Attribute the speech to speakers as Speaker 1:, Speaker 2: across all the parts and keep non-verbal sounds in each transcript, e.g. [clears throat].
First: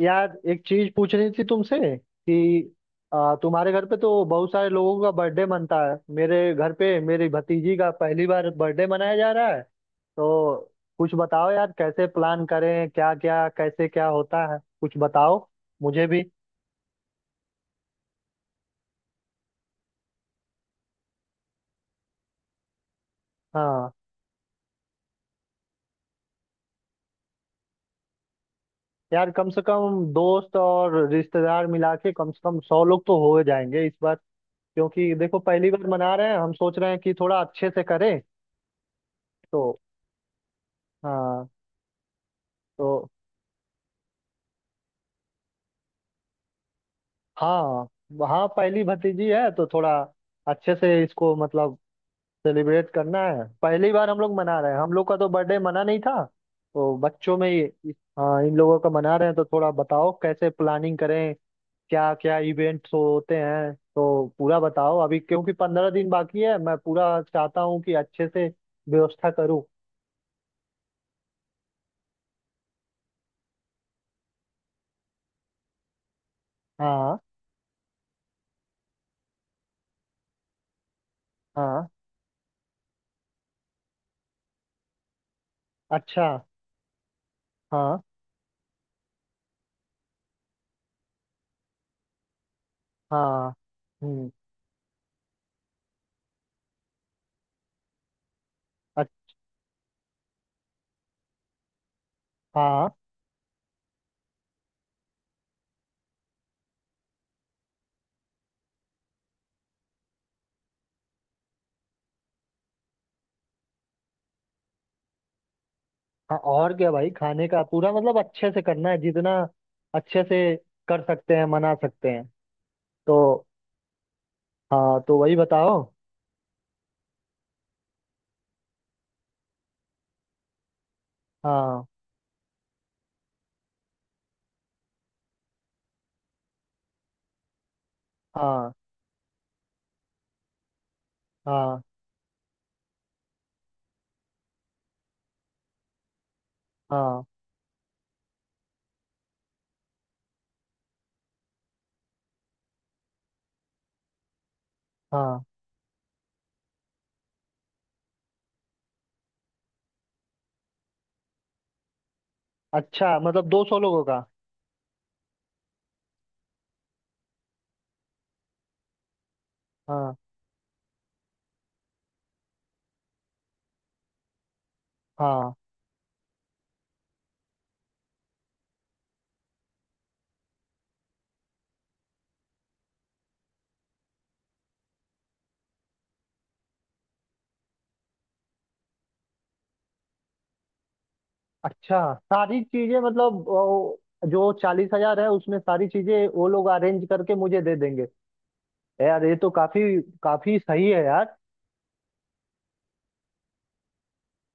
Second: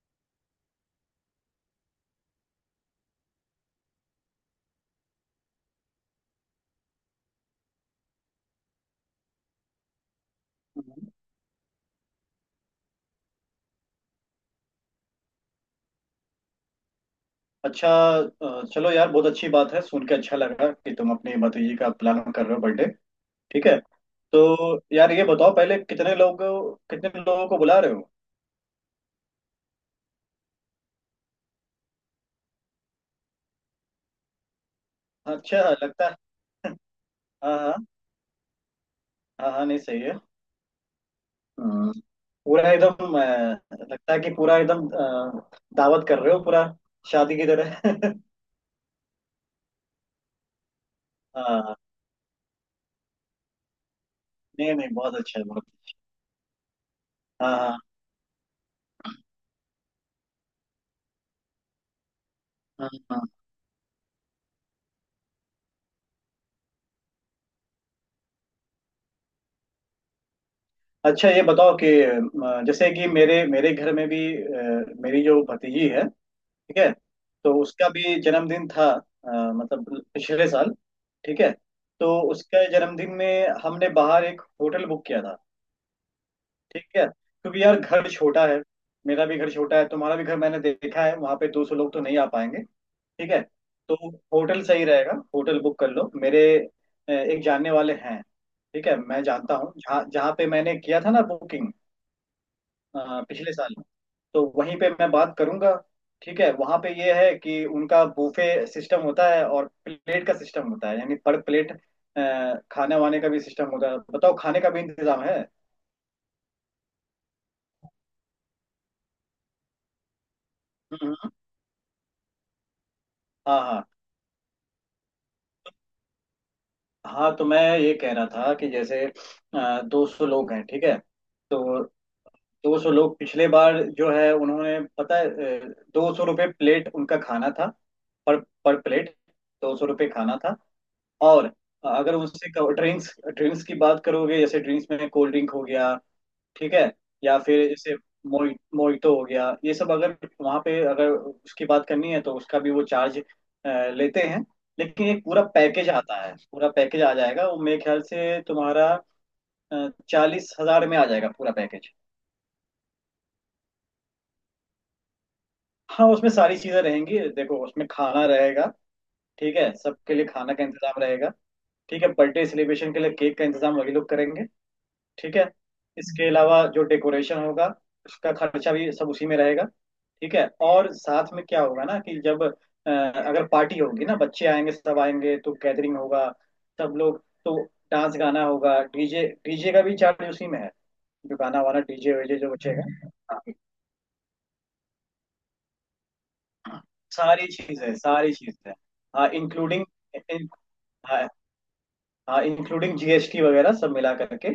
Speaker 1: यार एक चीज पूछनी थी तुमसे कि तुम्हारे घर पे तो बहुत सारे लोगों का बर्थडे मनता है। मेरे घर पे मेरी भतीजी का पहली बार बर्थडे मनाया जा रहा है, तो
Speaker 2: हम्म।
Speaker 1: कुछ बताओ यार। कैसे प्लान करें, क्या क्या कैसे क्या होता है, कुछ बताओ मुझे भी।
Speaker 2: अच्छा, चलो यार, बहुत अच्छी बात है, सुन के अच्छा लगा कि तुम अपनी भतीजी का प्लान कर रहे हो बर्थडे। ठीक है।
Speaker 1: हाँ,
Speaker 2: तो यार ये बताओ, पहले कितने लोग, कितने लोगों को बुला रहे हो?
Speaker 1: यार कम से कम दोस्त और रिश्तेदार मिला के कम से कम 100 लोग तो हो जाएंगे इस बार। क्योंकि देखो
Speaker 2: अच्छा
Speaker 1: पहली बार
Speaker 2: लगता
Speaker 1: मना
Speaker 2: है।
Speaker 1: रहे हैं, हम सोच रहे हैं कि थोड़ा
Speaker 2: हाँ
Speaker 1: अच्छे
Speaker 2: हाँ।
Speaker 1: से करें।
Speaker 2: हाँ हाँ, नहीं
Speaker 1: तो
Speaker 2: सही है।
Speaker 1: हाँ।
Speaker 2: हम्म, पूरा
Speaker 1: तो
Speaker 2: एकदम लगता है कि पूरा एकदम दावत कर रहे हो, पूरा शादी की तरह।
Speaker 1: हाँ
Speaker 2: [laughs]
Speaker 1: हाँ, पहली भतीजी है तो थोड़ा अच्छे से इसको मतलब
Speaker 2: हाँ,
Speaker 1: सेलिब्रेट करना है। पहली बार हम लोग मना रहे
Speaker 2: नहीं
Speaker 1: हैं,
Speaker 2: नहीं,
Speaker 1: हम लोग
Speaker 2: बहुत
Speaker 1: का तो
Speaker 2: अच्छा है,
Speaker 1: बर्थडे
Speaker 2: बहुत
Speaker 1: मना
Speaker 2: अच्छा।
Speaker 1: नहीं था। तो बच्चों में
Speaker 2: हाँ हाँ।
Speaker 1: हाँ इन लोगों का मना रहे हैं, तो थोड़ा बताओ कैसे प्लानिंग करें, क्या क्या
Speaker 2: हाँ
Speaker 1: इवेंट्स होते
Speaker 2: हाँ।
Speaker 1: हैं। तो पूरा बताओ अभी, क्योंकि 15 दिन बाकी है। मैं पूरा चाहता हूँ कि अच्छे से व्यवस्था करूँ।
Speaker 2: अच्छा, ये बताओ कि जैसे कि मेरे मेरे घर में भी मेरी जो भतीजी है, ठीक है,
Speaker 1: हाँ
Speaker 2: तो उसका भी जन्मदिन था, मतलब पिछले साल। ठीक है,
Speaker 1: हाँ,
Speaker 2: तो उसका जन्मदिन में हमने बाहर एक होटल बुक किया था।
Speaker 1: अच्छा,
Speaker 2: ठीक है, क्योंकि यार
Speaker 1: हाँ
Speaker 2: घर छोटा है। मेरा भी घर छोटा है, तुम्हारा भी घर मैंने देखा है, वहां पे 200 लोग तो नहीं आ पाएंगे। ठीक है।
Speaker 1: हाँ।
Speaker 2: तो
Speaker 1: हम्म,
Speaker 2: होटल सही रहेगा, होटल बुक कर लो। मेरे एक जानने वाले हैं, ठीक है, मैं जानता हूँ, जहाँ जहाँ पे मैंने किया था ना बुकिंग
Speaker 1: अच्छा।
Speaker 2: पिछले साल, तो वहीं पे मैं बात करूंगा। ठीक है, वहां पे ये है कि उनका बूफे सिस्टम होता है और प्लेट का सिस्टम होता है, यानी पर प्लेट खाने वाने का भी सिस्टम होता है। बताओ, खाने का भी इंतजाम है।
Speaker 1: हाँ, और क्या भाई, खाने का पूरा मतलब अच्छे से करना है, जितना अच्छे से कर
Speaker 2: हम्म,
Speaker 1: सकते हैं मना सकते हैं। तो
Speaker 2: हाँ हाँ।
Speaker 1: हाँ, तो वही बताओ।
Speaker 2: हाँ, तो मैं ये कह रहा था कि जैसे 200 लोग हैं, ठीक है? तो
Speaker 1: हाँ
Speaker 2: 200 लोग पिछले बार जो है उन्होंने, पता है, ₹200 प्लेट उनका खाना था। पर
Speaker 1: हाँ
Speaker 2: पर प्लेट ₹200 खाना था। और
Speaker 1: हाँ
Speaker 2: अगर उससे ड्रिंक्स ड्रिंक्स की बात करोगे, जैसे ड्रिंक्स में कोल्ड ड्रिंक हो गया, ठीक है,
Speaker 1: हाँ
Speaker 2: या फिर जैसे मोइटो हो गया, ये सब अगर वहाँ पे, अगर उसकी बात करनी है तो उसका भी वो चार्ज लेते हैं। लेकिन एक पूरा
Speaker 1: हाँ।
Speaker 2: पैकेज आता है, पूरा पैकेज आ जाएगा वो, मेरे ख्याल से तुम्हारा 40,000 में आ जाएगा पूरा पैकेज।
Speaker 1: अच्छा, मतलब 200 लोगों का?
Speaker 2: हाँ, उसमें सारी चीजें रहेंगी। देखो, उसमें खाना रहेगा, ठीक है, सबके
Speaker 1: हाँ
Speaker 2: लिए खाना का इंतजाम रहेगा। ठीक है, बर्थडे सेलिब्रेशन के लिए केक का इंतजाम वही लोग करेंगे। ठीक है,
Speaker 1: हाँ।
Speaker 2: इसके अलावा जो डेकोरेशन होगा, उसका खर्चा भी सब उसी में रहेगा। ठीक है, और साथ में क्या होगा ना कि जब अगर पार्टी होगी ना, बच्चे आएंगे, सब आएंगे, तो गैदरिंग होगा सब लोग, तो डांस गाना होगा, डीजे डीजे का भी चार्ज उसी में है। जो गाना वाना, डीजे
Speaker 1: अच्छा,
Speaker 2: वीजे जो
Speaker 1: सारी
Speaker 2: बचेगा।
Speaker 1: चीजें मतलब वो, जो 40,000 है उसमें सारी चीजें वो लोग
Speaker 2: हाँ,
Speaker 1: अरेंज करके
Speaker 2: सारी
Speaker 1: मुझे दे
Speaker 2: चीज है,
Speaker 1: देंगे?
Speaker 2: सारी चीज है।
Speaker 1: यार
Speaker 2: हाँ,
Speaker 1: ये तो
Speaker 2: इंक्लूडिंग,
Speaker 1: काफी काफी सही है यार।
Speaker 2: हाँ, इंक्लूडिंग जीएसटी वगैरह सब मिला करके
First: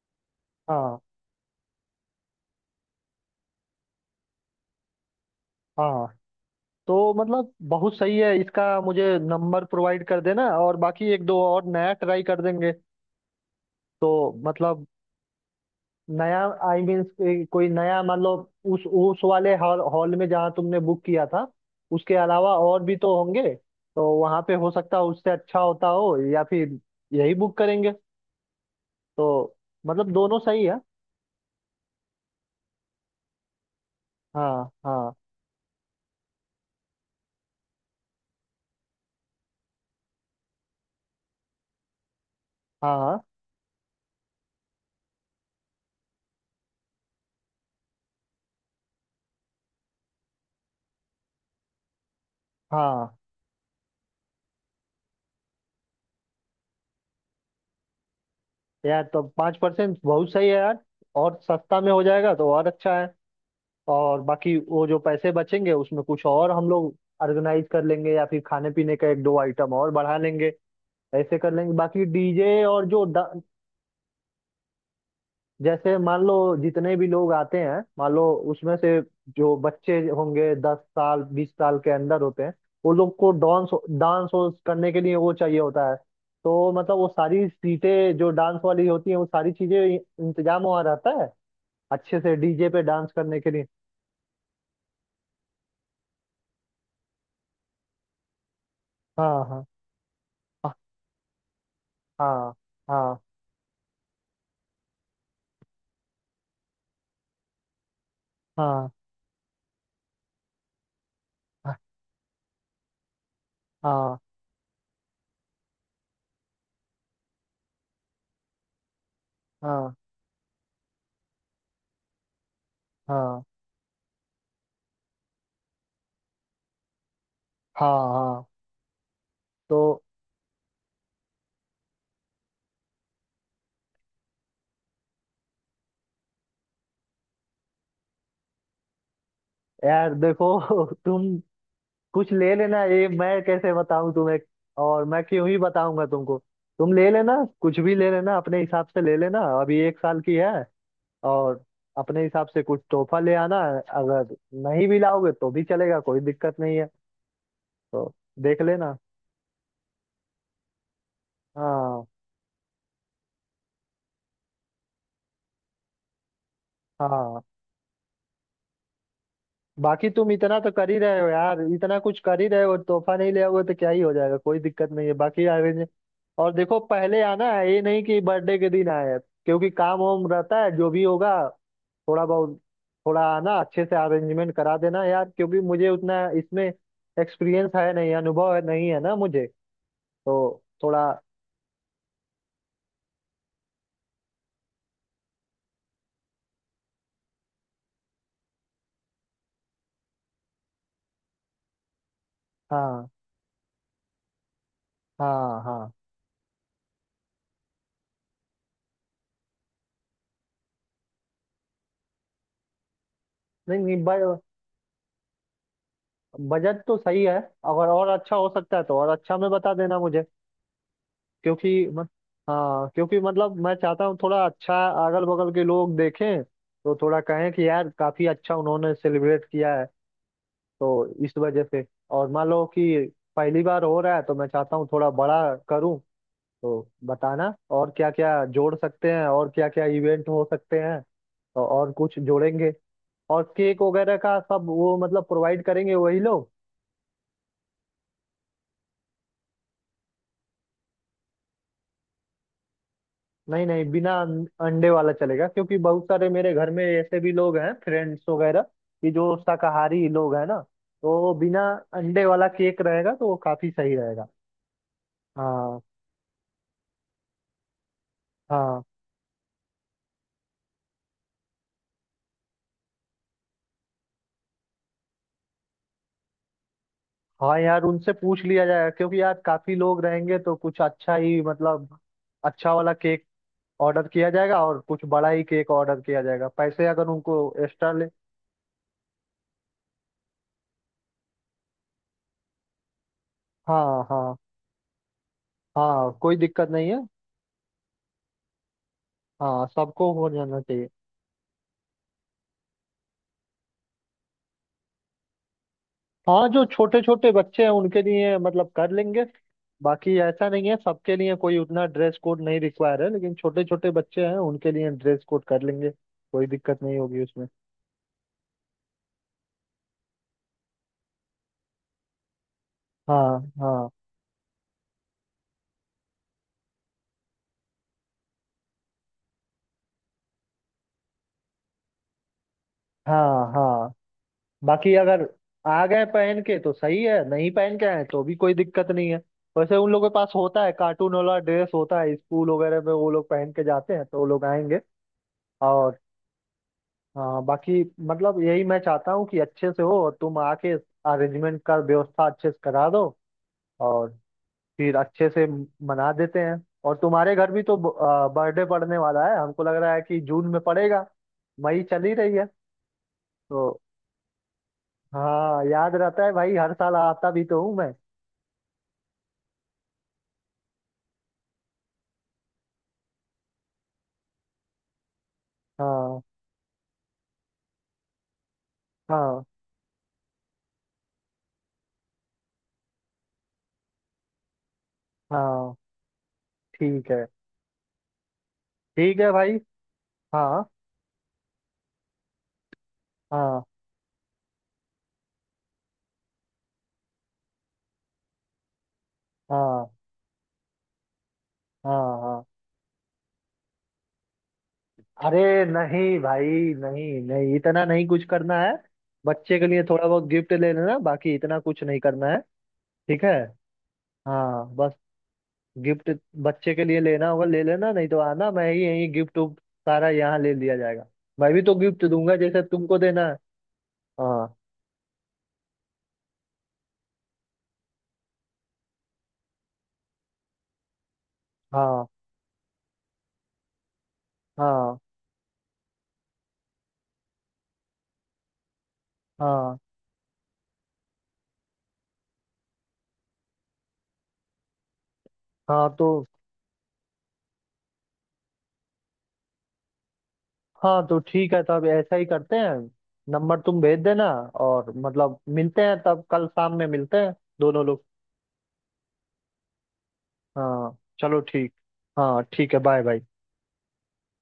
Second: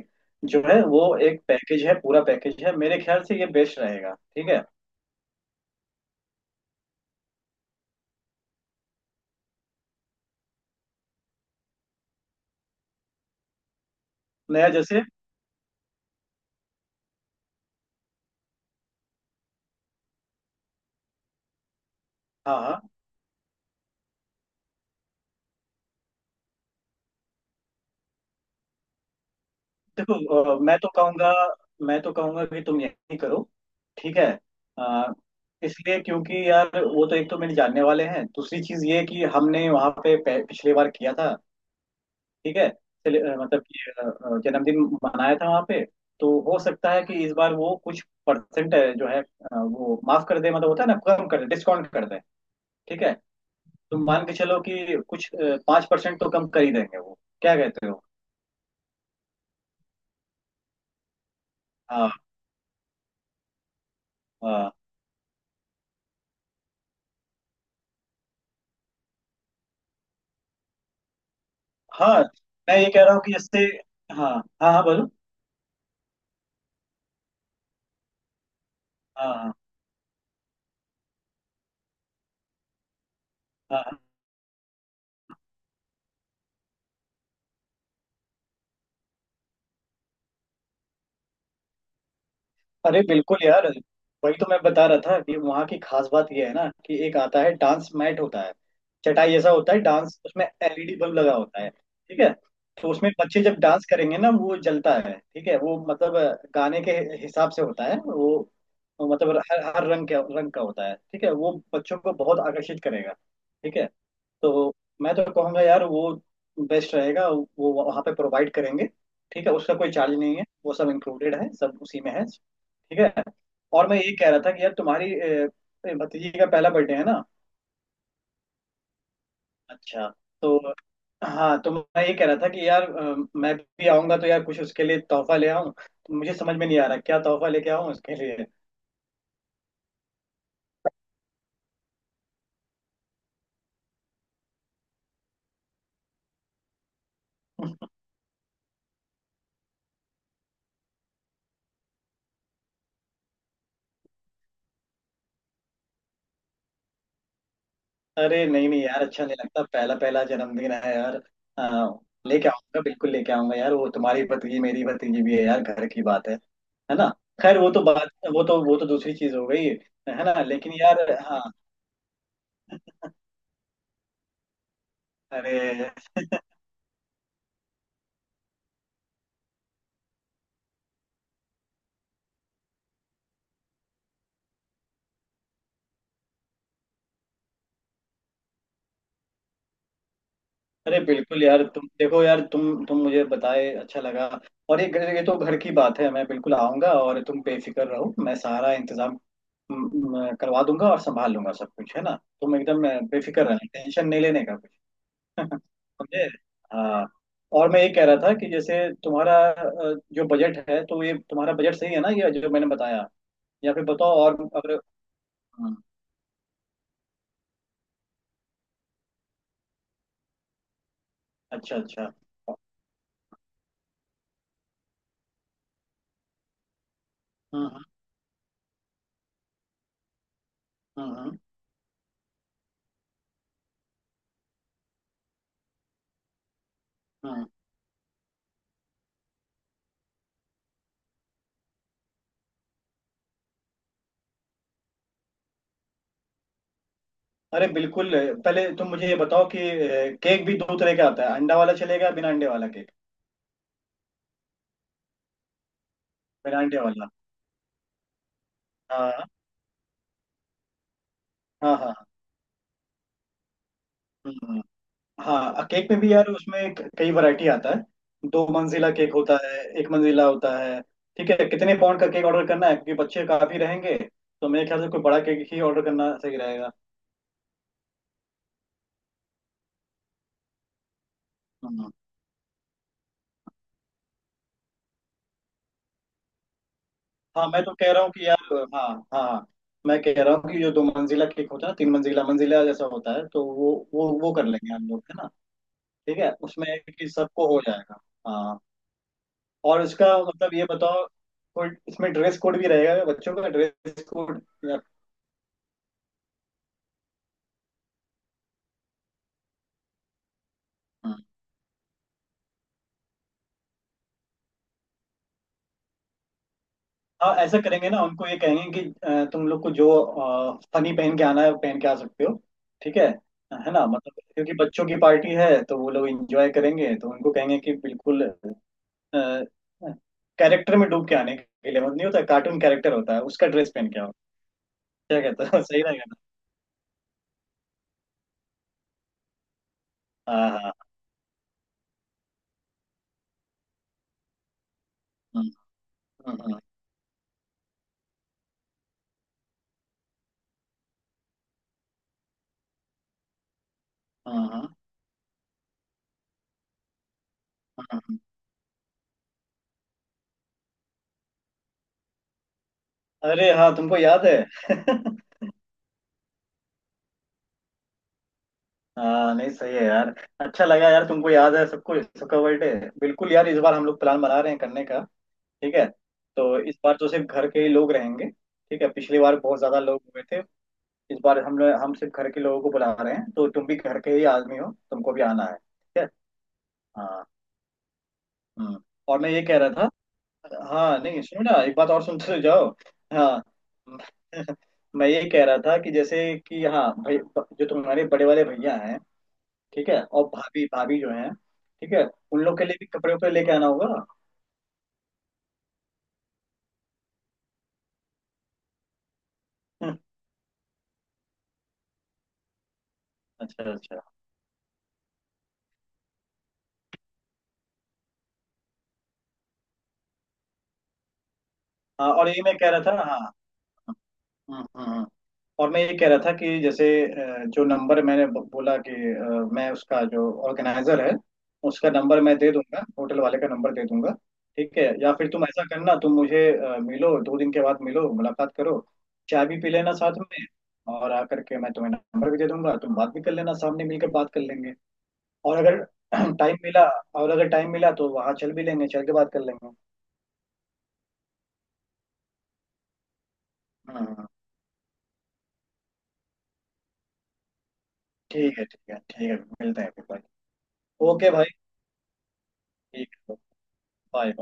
Speaker 2: जो है
Speaker 1: हाँ
Speaker 2: वो एक पैकेज है, पूरा पैकेज है, मेरे ख्याल से ये बेस्ट रहेगा। ठीक है?
Speaker 1: हाँ। तो मतलब बहुत सही है, इसका मुझे नंबर प्रोवाइड कर देना, और बाकी एक दो और नया ट्राई कर देंगे। तो
Speaker 2: नया
Speaker 1: मतलब
Speaker 2: जैसे?
Speaker 1: नया, आई मीन कोई नया, मतलब उस वाले हॉल हॉल में जहाँ तुमने बुक किया था उसके अलावा
Speaker 2: हाँ
Speaker 1: और
Speaker 2: हाँ।
Speaker 1: भी तो होंगे। तो वहाँ पे हो सकता है उससे अच्छा होता हो, या फिर यही बुक करेंगे। तो मतलब दोनों
Speaker 2: देखो
Speaker 1: सही
Speaker 2: मैं
Speaker 1: है।
Speaker 2: तो कहूँगा, मैं तो कहूँगा कि तुम यही करो। ठीक है,
Speaker 1: हाँ
Speaker 2: अ,
Speaker 1: हाँ
Speaker 2: इसलिए क्योंकि यार वो तो, एक तो मेरे जानने वाले हैं, दूसरी चीज ये है कि हमने वहाँ पे पिछले बार किया था, ठीक है,
Speaker 1: हाँ हाँ
Speaker 2: मतलब कि जन्मदिन मनाया था वहाँ पे। तो हो सकता है कि इस बार वो कुछ परसेंट जो है वो माफ कर दे, मतलब होता है ना, कम कर दे, डिस्काउंट कर दे। ठीक
Speaker 1: हाँ,
Speaker 2: है, तुम मान के चलो कि कुछ 5% तो कम कर ही देंगे वो। क्या कहते हो?
Speaker 1: यार तो 5% बहुत सही है यार। और सस्ता में हो
Speaker 2: हाँ
Speaker 1: जाएगा तो और अच्छा है। और बाकी
Speaker 2: हाँ।
Speaker 1: वो जो पैसे बचेंगे उसमें कुछ और हम लोग ऑर्गेनाइज कर लेंगे, या फिर खाने पीने का एक दो आइटम और बढ़ा लेंगे। ऐसे कर लेंगे, बाकी
Speaker 2: हाँ,
Speaker 1: डीजे
Speaker 2: मैं
Speaker 1: और
Speaker 2: ये
Speaker 1: जो
Speaker 2: कह रहा हूँ कि जैसे, हाँ हाँ, हाँ बोलो।
Speaker 1: जैसे मान लो, जितने भी लोग आते हैं मान लो उसमें से
Speaker 2: हाँ हाँ।
Speaker 1: जो बच्चे होंगे 10 साल 20 साल के अंदर होते हैं, वो लोग को डांस
Speaker 2: हाँ हाँ।
Speaker 1: डांस करने के लिए वो चाहिए होता है। तो मतलब वो सारी सीटें जो डांस वाली होती हैं वो सारी चीजें इंतजाम वहाँ रहता है, अच्छे से डीजे पे
Speaker 2: अरे
Speaker 1: डांस
Speaker 2: बिल्कुल
Speaker 1: करने के लिए।
Speaker 2: यार, वही तो मैं बता रहा था कि वहाँ की खास बात ये है ना कि एक आता है डांस मैट होता है, चटाई
Speaker 1: हाँ
Speaker 2: ऐसा
Speaker 1: हाँ
Speaker 2: होता है डांस, उसमें एलईडी बल्ब लगा होता है। ठीक है,
Speaker 1: हाँ
Speaker 2: तो
Speaker 1: हाँ
Speaker 2: उसमें
Speaker 1: हाँ।
Speaker 2: बच्चे जब डांस करेंगे ना वो जलता है। ठीक है, वो मतलब गाने के हिसाब से होता है वो,
Speaker 1: हाँ
Speaker 2: मतलब हर हर रंग के रंग का होता है। ठीक है, वो
Speaker 1: हाँ
Speaker 2: बच्चों को बहुत आकर्षित करेगा। ठीक है। तो मैं तो कहूँगा यार वो बेस्ट रहेगा, वो वहाँ पे प्रोवाइड करेंगे। ठीक है, उसका कोई
Speaker 1: हाँ
Speaker 2: चार्ज नहीं है, वो सब इंक्लूडेड है, सब उसी में है। ठीक है।
Speaker 1: हाँ
Speaker 2: और मैं ये कह रहा था कि यार, तुम्हारी भतीजी का पहला बर्थडे है ना।
Speaker 1: हाँ हाँ। तो
Speaker 2: अच्छा। तो, हाँ, तो मैं ये कह रहा था कि यार मैं भी आऊँगा तो यार कुछ उसके लिए तोहफा ले आऊँ, तो मुझे समझ में नहीं आ रहा क्या तोहफा लेके आऊँ उसके लिए।
Speaker 1: यार देखो [laughs] तुम कुछ ले लेना, ये मैं कैसे बताऊं तुम्हें, और मैं क्यों ही बताऊंगा तुमको। तुम ले लेना, कुछ भी ले लेना अपने हिसाब से ले लेना, अभी एक साल की है। और अपने हिसाब से कुछ तोहफा ले आना। अगर नहीं भी लाओगे तो भी चलेगा, कोई दिक्कत नहीं है। तो
Speaker 2: अरे
Speaker 1: देख
Speaker 2: नहीं नहीं
Speaker 1: लेना।
Speaker 2: यार, अच्छा नहीं लगता, पहला पहला जन्मदिन है यार। आ,
Speaker 1: हाँ
Speaker 2: लेके आऊंगा, बिल्कुल लेके आऊंगा यार, वो तुम्हारी भतीजी मेरी भतीजी भी है यार, घर की बात है ना।
Speaker 1: हाँ,
Speaker 2: खैर, वो तो बात, वो तो, दूसरी चीज हो गई।
Speaker 1: बाकी
Speaker 2: है
Speaker 1: तुम
Speaker 2: ना,
Speaker 1: इतना तो
Speaker 2: लेकिन
Speaker 1: कर ही
Speaker 2: यार,
Speaker 1: रहे हो
Speaker 2: हाँ।
Speaker 1: यार, इतना कुछ कर ही रहे हो, तोहफा नहीं ले आओगे तो क्या ही हो जाएगा, कोई दिक्कत नहीं है। बाकी अरेंज,
Speaker 2: अरे,
Speaker 1: और देखो पहले आना है, ये नहीं कि बर्थडे के दिन आए। क्योंकि काम वाम रहता है, जो भी होगा थोड़ा बहुत। थोड़ा आना अच्छे से अरेंजमेंट करा देना यार, क्योंकि मुझे उतना इसमें एक्सपीरियंस है नहीं, अनुभव है नहीं, है ना मुझे। तो
Speaker 2: अरे
Speaker 1: थोड़ा।
Speaker 2: बिल्कुल यार, तुम देखो यार, तुम मुझे बताए, अच्छा लगा। और ये ये तो घर की बात है, मैं बिल्कुल आऊंगा, और तुम बेफिक्र रहो, मैं सारा इंतजाम म, म, करवा दूंगा और संभाल लूंगा सब कुछ, है ना। तुम एकदम
Speaker 1: हाँ
Speaker 2: बेफिक्र रहना, टेंशन नहीं लेने का।
Speaker 1: हाँ
Speaker 2: [laughs]
Speaker 1: हाँ।
Speaker 2: समझे? हाँ, और मैं ये कह रहा था कि जैसे, तुम्हारा जो बजट है, तो ये तुम्हारा बजट सही है ना ये जो मैंने बताया? या
Speaker 1: नहीं
Speaker 2: फिर
Speaker 1: नहीं,
Speaker 2: बताओ और अगर, हम्म,
Speaker 1: बजट तो सही है, अगर और अच्छा हो सकता है तो और अच्छा में बता देना मुझे।
Speaker 2: अच्छा
Speaker 1: क्योंकि मत,
Speaker 2: अच्छा।
Speaker 1: हाँ, क्योंकि मतलब मैं चाहता हूँ थोड़ा अच्छा। अगल बगल के लोग देखें तो थोड़ा कहें कि
Speaker 2: हम्म
Speaker 1: यार काफी अच्छा उन्होंने सेलिब्रेट किया है। तो
Speaker 2: हम्म,
Speaker 1: इस
Speaker 2: हम्म।
Speaker 1: वजह से, और मान लो कि पहली बार हो रहा है, तो मैं चाहता हूँ थोड़ा बड़ा करूँ। तो
Speaker 2: हम्म।
Speaker 1: बताना और क्या क्या जोड़ सकते हैं और क्या क्या इवेंट हो सकते हैं। तो और कुछ जोड़ेंगे। और केक वगैरह का सब वो मतलब प्रोवाइड करेंगे वही लोग?
Speaker 2: अरे बिल्कुल, पहले तुम मुझे ये बताओ कि केक भी दो तरह का आता है, अंडा वाला चलेगा, बिना अंडे वाला केक?
Speaker 1: नहीं नहीं, बिना अंडे वाला चलेगा, क्योंकि बहुत सारे मेरे
Speaker 2: बिना
Speaker 1: घर
Speaker 2: अंडे
Speaker 1: में
Speaker 2: वाला।
Speaker 1: ऐसे भी लोग हैं, फ्रेंड्स वगैरह कि
Speaker 2: हाँ
Speaker 1: जो शाकाहारी लोग हैं ना। तो बिना
Speaker 2: हाँ। हाँ हाँ।
Speaker 1: अंडे वाला केक रहेगा तो वो काफी सही रहेगा।
Speaker 2: हम्म। हाँ,
Speaker 1: हाँ
Speaker 2: केक में भी यार उसमें कई वैरायटी आता है, दो
Speaker 1: हाँ।
Speaker 2: मंजिला केक होता है, एक मंजिला होता है। ठीक है, कितने पाउंड का केक ऑर्डर करना है, क्योंकि बच्चे काफी रहेंगे, तो मेरे ख्याल से कोई बड़ा केक ही ऑर्डर करना सही रहेगा।
Speaker 1: हाँ यार, उनसे पूछ लिया जाएगा, क्योंकि यार काफी लोग रहेंगे तो कुछ अच्छा ही
Speaker 2: हम्म।
Speaker 1: मतलब अच्छा वाला केक ऑर्डर किया जाएगा, और कुछ बड़ा ही केक ऑर्डर किया जाएगा, पैसे अगर उनको
Speaker 2: हाँ, मैं तो कह
Speaker 1: एक्स्ट्रा
Speaker 2: रहा
Speaker 1: ले।
Speaker 2: हूँ कि यार, हाँ हाँ हाँ, मैं कह रहा हूँ कि जो दो मंजिला केक होता है ना, तीन मंजिला मंजिला जैसा होता है, तो
Speaker 1: हाँ
Speaker 2: वो
Speaker 1: हाँ।
Speaker 2: कर लेंगे हम लोग, है ना।
Speaker 1: हाँ,
Speaker 2: ठीक है,
Speaker 1: कोई
Speaker 2: उसमें
Speaker 1: दिक्कत नहीं है।
Speaker 2: कि सबको हो जाएगा। हाँ,
Speaker 1: हाँ,
Speaker 2: और इसका
Speaker 1: सबको हो
Speaker 2: मतलब
Speaker 1: जाना
Speaker 2: ये
Speaker 1: चाहिए।
Speaker 2: बताओ, कोई इसमें ड्रेस कोड भी रहेगा, बच्चों का ड्रेस कोड?
Speaker 1: हाँ, जो छोटे छोटे बच्चे हैं उनके लिए मतलब कर लेंगे। बाकी ऐसा नहीं है सबके लिए कोई उतना ड्रेस कोड नहीं रिक्वायर है, लेकिन छोटे छोटे बच्चे हैं उनके लिए ड्रेस कोड कर लेंगे, कोई दिक्कत नहीं होगी
Speaker 2: हाँ,
Speaker 1: उसमें।
Speaker 2: ऐसा करेंगे ना, उनको ये कहेंगे कि तुम लोग को जो फनी पहन के आना है वो पहन के आ सकते हो। ठीक है
Speaker 1: हाँ
Speaker 2: है ना,
Speaker 1: हाँ।
Speaker 2: मतलब क्योंकि बच्चों की पार्टी है तो वो लोग एंजॉय करेंगे, तो उनको कहेंगे कि बिल्कुल कैरेक्टर में डूब के आने के लिए, मतलब नहीं होता, कार्टून कैरेक्टर होता है, उसका
Speaker 1: हाँ
Speaker 2: ड्रेस पहन
Speaker 1: हाँ।
Speaker 2: के आओ।
Speaker 1: बाकी
Speaker 2: क्या
Speaker 1: अगर
Speaker 2: कहते हो? [laughs] सही
Speaker 1: आ
Speaker 2: रहेगा
Speaker 1: गए
Speaker 2: ना?
Speaker 1: पहन के तो सही है, नहीं पहन के आए तो भी कोई दिक्कत नहीं है। वैसे उन लोगों के पास
Speaker 2: हाँ
Speaker 1: होता है,
Speaker 2: हाँ।
Speaker 1: कार्टून वाला ड्रेस होता है, स्कूल वगैरह में वो लोग पहन के जाते हैं, तो वो लोग आएंगे। और
Speaker 2: हाँ हाँ।
Speaker 1: हाँ, बाकी मतलब यही मैं चाहता हूँ कि अच्छे से हो, और तुम आके अरेंजमेंट का व्यवस्था अच्छे से करा दो। और
Speaker 2: हाँ हाँ, हाँ,
Speaker 1: फिर अच्छे से मना देते हैं। और तुम्हारे घर भी तो
Speaker 2: हाँ। हाँ।
Speaker 1: बर्थडे पड़ने वाला है, हमको लग रहा है कि जून में पड़ेगा, मई चल ही रही है।
Speaker 2: अरे हाँ,
Speaker 1: तो
Speaker 2: तुमको याद है? [laughs]
Speaker 1: हाँ, याद रहता है भाई, हर साल आता भी तो हूँ मैं।
Speaker 2: हाँ, नहीं सही है यार, अच्छा लगा यार तुमको याद है सबको सबका बर्थडे। बिल्कुल यार, इस बार हम लोग प्लान बना रहे हैं करने का। ठीक है,
Speaker 1: हाँ
Speaker 2: तो इस बार तो सिर्फ घर के ही लोग रहेंगे। ठीक है, पिछली बार
Speaker 1: हाँ
Speaker 2: बहुत ज्यादा लोग हुए थे, इस बार हम सिर्फ घर के लोगों को बुला रहे हैं, तो तुम भी घर के ही आदमी हो, तुमको भी आना है।
Speaker 1: हाँ।
Speaker 2: ठीक है।
Speaker 1: ठीक
Speaker 2: हाँ।
Speaker 1: है।
Speaker 2: हम्म और
Speaker 1: ठीक
Speaker 2: मैं
Speaker 1: है
Speaker 2: ये कह
Speaker 1: भाई।
Speaker 2: रहा था,
Speaker 1: हाँ
Speaker 2: हाँ, नहीं सुनो ना, एक बात और सुनते जाओ। हाँ।
Speaker 1: हाँ
Speaker 2: [laughs] मैं ये कह रहा था कि जैसे, कि हाँ भाई, जो तुम्हारे बड़े वाले भैया हैं, ठीक
Speaker 1: हाँ
Speaker 2: है, और भाभी, जो हैं, ठीक
Speaker 1: हाँ
Speaker 2: है, उन
Speaker 1: हाँ।
Speaker 2: लोग के लिए भी कपड़े वपड़े लेके आना होगा।
Speaker 1: अरे नहीं भाई, नहीं नहीं, इतना नहीं कुछ करना है। बच्चे के लिए थोड़ा
Speaker 2: [laughs]
Speaker 1: बहुत गिफ्ट ले लेना, बाकी इतना कुछ नहीं करना है। ठीक है।
Speaker 2: अच्छा अच्छा।
Speaker 1: हाँ, बस गिफ्ट बच्चे के लिए लेना होगा, ले लेना। नहीं तो आना, मैं ही यही गिफ्ट उफ्ट सारा यहाँ ले लिया जाएगा। मैं भी तो गिफ्ट
Speaker 2: हाँ, और
Speaker 1: दूंगा
Speaker 2: ये मैं
Speaker 1: जैसे
Speaker 2: कह रहा
Speaker 1: तुमको
Speaker 2: था,
Speaker 1: देना है।
Speaker 2: हाँ
Speaker 1: हाँ
Speaker 2: हाँ। हाँ। हाँ। और मैं ये कह रहा था कि जैसे जो नंबर मैंने बोला कि मैं उसका, जो ऑर्गेनाइजर है उसका
Speaker 1: हाँ
Speaker 2: नंबर मैं दे दूंगा, होटल वाले का नंबर दे दूंगा। ठीक है,
Speaker 1: हाँ
Speaker 2: या फिर तुम ऐसा करना, तुम मुझे मिलो, 2 दिन के बाद मिलो, मुलाकात करो, चाय भी पी
Speaker 1: हाँ
Speaker 2: लेना साथ में, और आकर के मैं तुम्हें नंबर भी दे दूंगा, तुम बात भी कर लेना, सामने मिलकर बात कर लेंगे। और अगर
Speaker 1: हाँ। तो
Speaker 2: [clears throat] टाइम मिला, और अगर टाइम मिला तो वहां चल भी लेंगे, चल के बात कर लेंगे।
Speaker 1: हाँ, तो ठीक है, तब ऐसा ही करते हैं। नंबर तुम
Speaker 2: हाँ
Speaker 1: भेज
Speaker 2: हाँ।
Speaker 1: देना।
Speaker 2: हाँ।
Speaker 1: और मतलब मिलते हैं तब, कल शाम में मिलते हैं, दोनों लोग।
Speaker 2: ठीक है, ठीक है, ठीक है, मिलते हैं फिर भाई।
Speaker 1: हाँ
Speaker 2: ओके
Speaker 1: चलो
Speaker 2: भाई।
Speaker 1: ठीक। हाँ ठीक है, बाय
Speaker 2: ठीक
Speaker 1: बाय।
Speaker 2: है, बाय बाय।